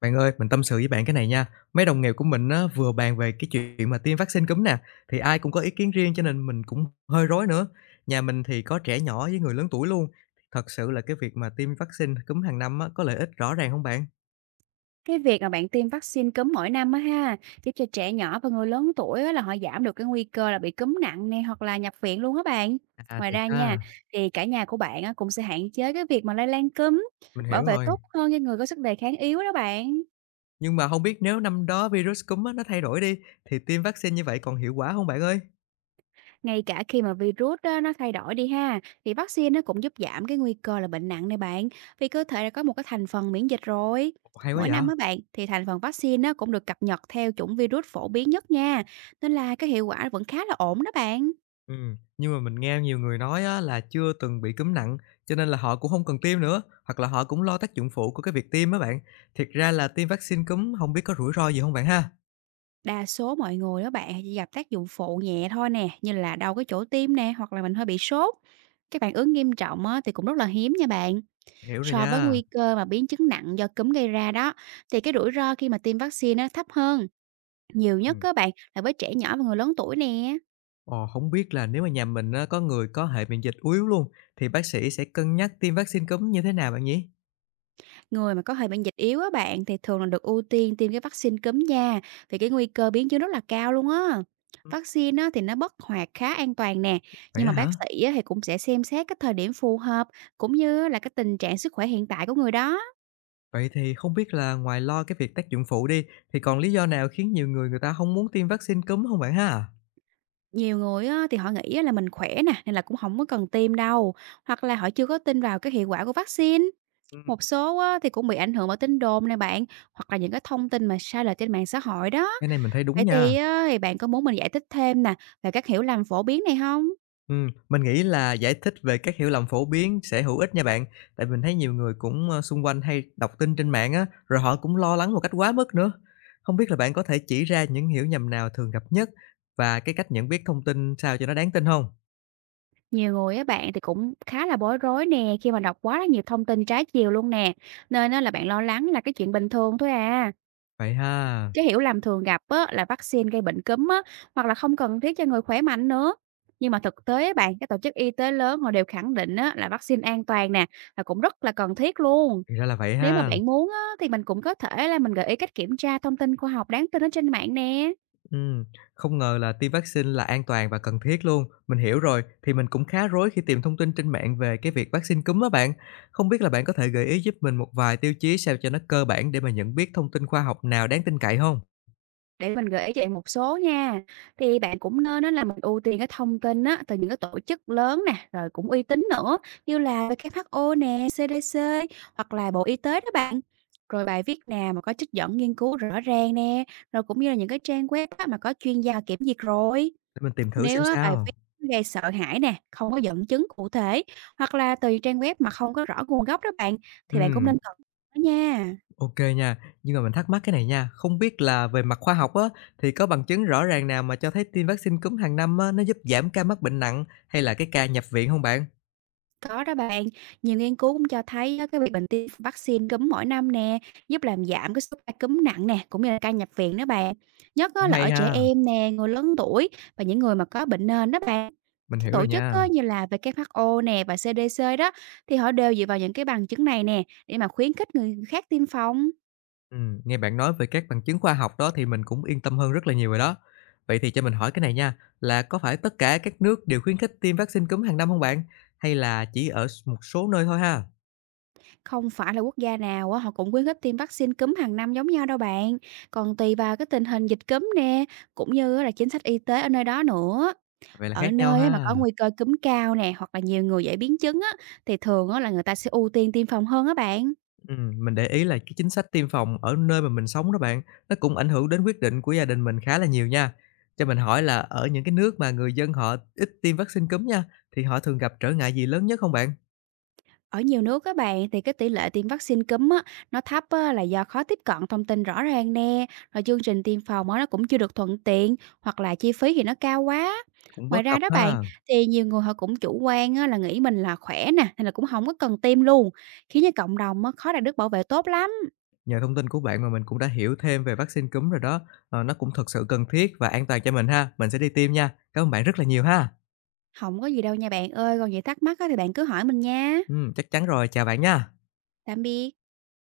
Bạn ơi, mình tâm sự với bạn cái này nha. Mấy đồng nghiệp của mình á, vừa bàn về cái chuyện mà tiêm vaccine cúm nè, thì ai cũng có ý kiến riêng cho nên mình cũng hơi rối nữa. Nhà mình thì có trẻ nhỏ với người lớn tuổi luôn. Thật sự là cái việc mà tiêm vaccine cúm hàng năm á, có lợi ích rõ ràng không bạn? Cái việc mà bạn tiêm vaccine cúm mỗi năm á ha, giúp cho trẻ nhỏ và người lớn tuổi á, là họ giảm được cái nguy cơ là bị cúm nặng này hoặc là nhập viện luôn á bạn. À Ngoài thiệt ra nha, ha, thì cả nhà của bạn á, cũng sẽ hạn chế cái việc mà lây lan cúm, mình bảo hiểu vệ rồi. tốt hơn cho người có sức đề kháng yếu đó bạn. Nhưng mà không biết nếu năm đó virus cúm á, nó thay đổi đi, thì tiêm vaccine như vậy còn hiệu quả không bạn ơi? Ngay cả khi mà virus á, nó thay đổi đi ha, thì vaccine nó cũng giúp giảm cái nguy cơ là bệnh nặng này bạn, vì cơ thể đã có một cái thành phần miễn dịch rồi. Ồ, hay quá Mỗi vậy. năm á bạn, thì thành phần vaccine nó cũng được cập nhật theo chủng virus phổ biến nhất nha, nên là cái hiệu quả vẫn khá là ổn đó bạn. Nhưng mà mình nghe nhiều người nói á là chưa từng bị cúm nặng, cho nên là họ cũng không cần tiêm nữa, hoặc là họ cũng lo tác dụng phụ của cái việc tiêm á bạn. Thiệt ra là tiêm vaccine cúm không biết có rủi ro gì không bạn ha? Đa số mọi người đó bạn chỉ gặp tác dụng phụ nhẹ thôi nè, như là đau cái chỗ tim nè, hoặc là mình hơi bị sốt. Các phản ứng nghiêm trọng á, thì cũng rất là hiếm nha bạn. Hiểu rồi So với nha. nguy cơ mà biến chứng nặng do cúm gây ra đó, thì cái rủi ro khi mà tiêm vaccine nó thấp hơn. Nhiều nhất Ừm, các bạn là với trẻ nhỏ và người lớn tuổi nè. ờ, hổng biết là nếu mà nhà mình á có người có hệ miễn dịch yếu luôn, thì bác sĩ sẽ cân nhắc tiêm vaccine cúm như thế nào bạn nhỉ? Người mà có hệ miễn dịch yếu á bạn thì thường là được ưu tiên tiêm cái vaccine cúm nha, vì cái nguy cơ biến chứng rất là cao luôn á. Ừm. Vaccine á, thì nó bất hoạt khá an toàn nè, Vậy nhưng đó mà bác hả? sĩ á, thì cũng sẽ xem xét cái thời điểm phù hợp cũng như là cái tình trạng sức khỏe hiện tại của người đó. Vậy thì không biết là ngoài lo cái việc tác dụng phụ đi, thì còn lý do nào khiến nhiều người người ta không muốn tiêm vaccine cúm không bạn ha? Nhiều người á, thì họ nghĩ á là mình khỏe nè, nên là cũng không có cần tiêm đâu, hoặc là họ chưa có tin vào cái hiệu quả của vaccine. Ừm. Một số á, thì cũng bị ảnh hưởng bởi tin đồn này bạn, hoặc là những cái thông tin mà sai lệch trên mạng xã hội đó. Cái này mình thấy đúng Vậy nha. thì á, thì bạn có muốn mình giải thích thêm nè, về các hiểu lầm phổ biến này không? Mình nghĩ là giải thích về các hiểu lầm phổ biến sẽ hữu ích nha bạn. Tại mình thấy nhiều người cũng, xung quanh hay đọc tin trên mạng á, rồi họ cũng lo lắng một cách quá mức nữa. Không biết là bạn có thể chỉ ra những hiểu nhầm nào thường gặp nhất và cái cách nhận biết thông tin sao cho nó đáng tin không? Nhiều người á bạn thì cũng khá là bối rối nè, khi mà đọc quá là nhiều thông tin trái chiều luôn nè, nên á là bạn lo lắng là cái chuyện bình thường thôi à. Vậy ha, Cái hiểu lầm thường gặp á, là vaccine gây bệnh cúm á, hoặc là không cần thiết cho người khỏe mạnh nữa. Nhưng mà thực tế á bạn, các tổ chức y tế lớn họ đều khẳng định á, là vaccine an toàn nè, là cũng rất là cần thiết luôn. thì ra là vậy Nếu mà ha. bạn muốn á, thì mình cũng có thể là mình gợi ý cách kiểm tra thông tin khoa học đáng tin ở trên mạng nè. Ừm, không ngờ là tiêm vaccine là an toàn và cần thiết luôn. Mình hiểu rồi, thì mình cũng khá rối khi tìm thông tin trên mạng về cái việc vaccine cúm á bạn. Không biết là bạn có thể gợi ý giúp mình một vài tiêu chí sao cho nó cơ bản để mà nhận biết thông tin khoa học nào đáng tin cậy không? Để mình gợi ý cho bạn một số nha. Thì bạn cũng nên á là mình ưu tiên cái thông tin á từ những cái tổ chức lớn nè, rồi cũng uy tín nữa, như là WHO nè, CDC hoặc là Bộ Y tế đó bạn. Rồi bài viết nào mà có trích dẫn nghiên cứu rõ ràng nè, rồi cũng như là những cái trang web á mà có chuyên gia kiểm duyệt rồi. Để mình tìm thử xem Nếu á bài viết sao. gây sợ hãi nè, không có dẫn chứng cụ thể hoặc là từ trang web mà không có rõ nguồn gốc đó bạn, thì bạn cũng Ừm, nên cẩn thận đó nha. OK nha. Nhưng mà mình thắc mắc cái này nha, không biết là về mặt khoa học á, thì có bằng chứng rõ ràng nào mà cho thấy tiêm vaccine cúm hàng năm á, nó giúp giảm ca mắc bệnh nặng hay là cái ca nhập viện không bạn? Có đó bạn, nhiều nghiên cứu cũng cho thấy á, cái việc mình tiêm vaccine cúm mỗi năm nè, giúp làm giảm cái số ca cúm nặng nè, cũng như là ca nhập viện đó bạn. Nhất Cũng á, là hay ở trẻ ha, em nè, người lớn tuổi và những người mà có bệnh nền đó bạn. mình Các hiểu rồi tổ chức nha. á, như là WHO nè và CDC đó thì họ đều dựa vào những cái bằng chứng này nè để mà khuyến khích người khác tiêm phòng. Nghe bạn nói về các bằng chứng khoa học đó thì mình cũng yên tâm hơn rất là nhiều rồi đó. Vậy thì cho mình hỏi cái này nha, là có phải tất cả các nước đều khuyến khích tiêm vaccine cúm hàng năm không bạn? Hay là chỉ ở một số nơi thôi ha? Không phải là quốc gia nào á, họ cũng khuyến khích tiêm vaccine cúm hàng năm giống nhau đâu bạn. Còn tùy vào cái tình hình dịch cúm nè, cũng như á là chính sách y tế ở nơi đó nữa. Vậy là Ở khác nhau nơi á mà ha. có nguy cơ cúm cao nè, hoặc là nhiều người dễ biến chứng á, thì thường á là người ta sẽ ưu tiên tiêm phòng hơn á bạn. Mình để ý là cái chính sách tiêm phòng ở nơi mà mình sống đó bạn, nó cũng ảnh hưởng đến quyết định của gia đình mình khá là nhiều nha. Cho mình hỏi là ở những cái nước mà người dân họ ít tiêm vaccine cúm nha, thì họ thường gặp trở ngại gì lớn nhất không bạn? Ở nhiều nước các bạn thì cái tỷ lệ tiêm vaccine cúm á, nó thấp á, là do khó tiếp cận thông tin rõ ràng nè, rồi chương trình tiêm phòng á, nó cũng chưa được thuận tiện hoặc là chi phí thì nó cao quá. Cũng Ngoài bất ra cập đó bạn, ha. thì nhiều người họ cũng chủ quan á, là nghĩ mình là khỏe nè, nên là cũng không có cần tiêm luôn, khiến cho cộng đồng á, khó đạt được bảo vệ tốt lắm. Nhờ thông tin của bạn mà mình cũng đã hiểu thêm về vaccine cúm rồi đó, ờ, nó cũng thật sự cần thiết và an toàn cho mình ha. Mình sẽ đi tiêm nha. Cảm ơn bạn rất là nhiều ha. Không có gì đâu nha bạn ơi, còn gì thắc mắc á, thì bạn cứ hỏi mình nha. Chắc chắn rồi, chào bạn nha. Tạm biệt.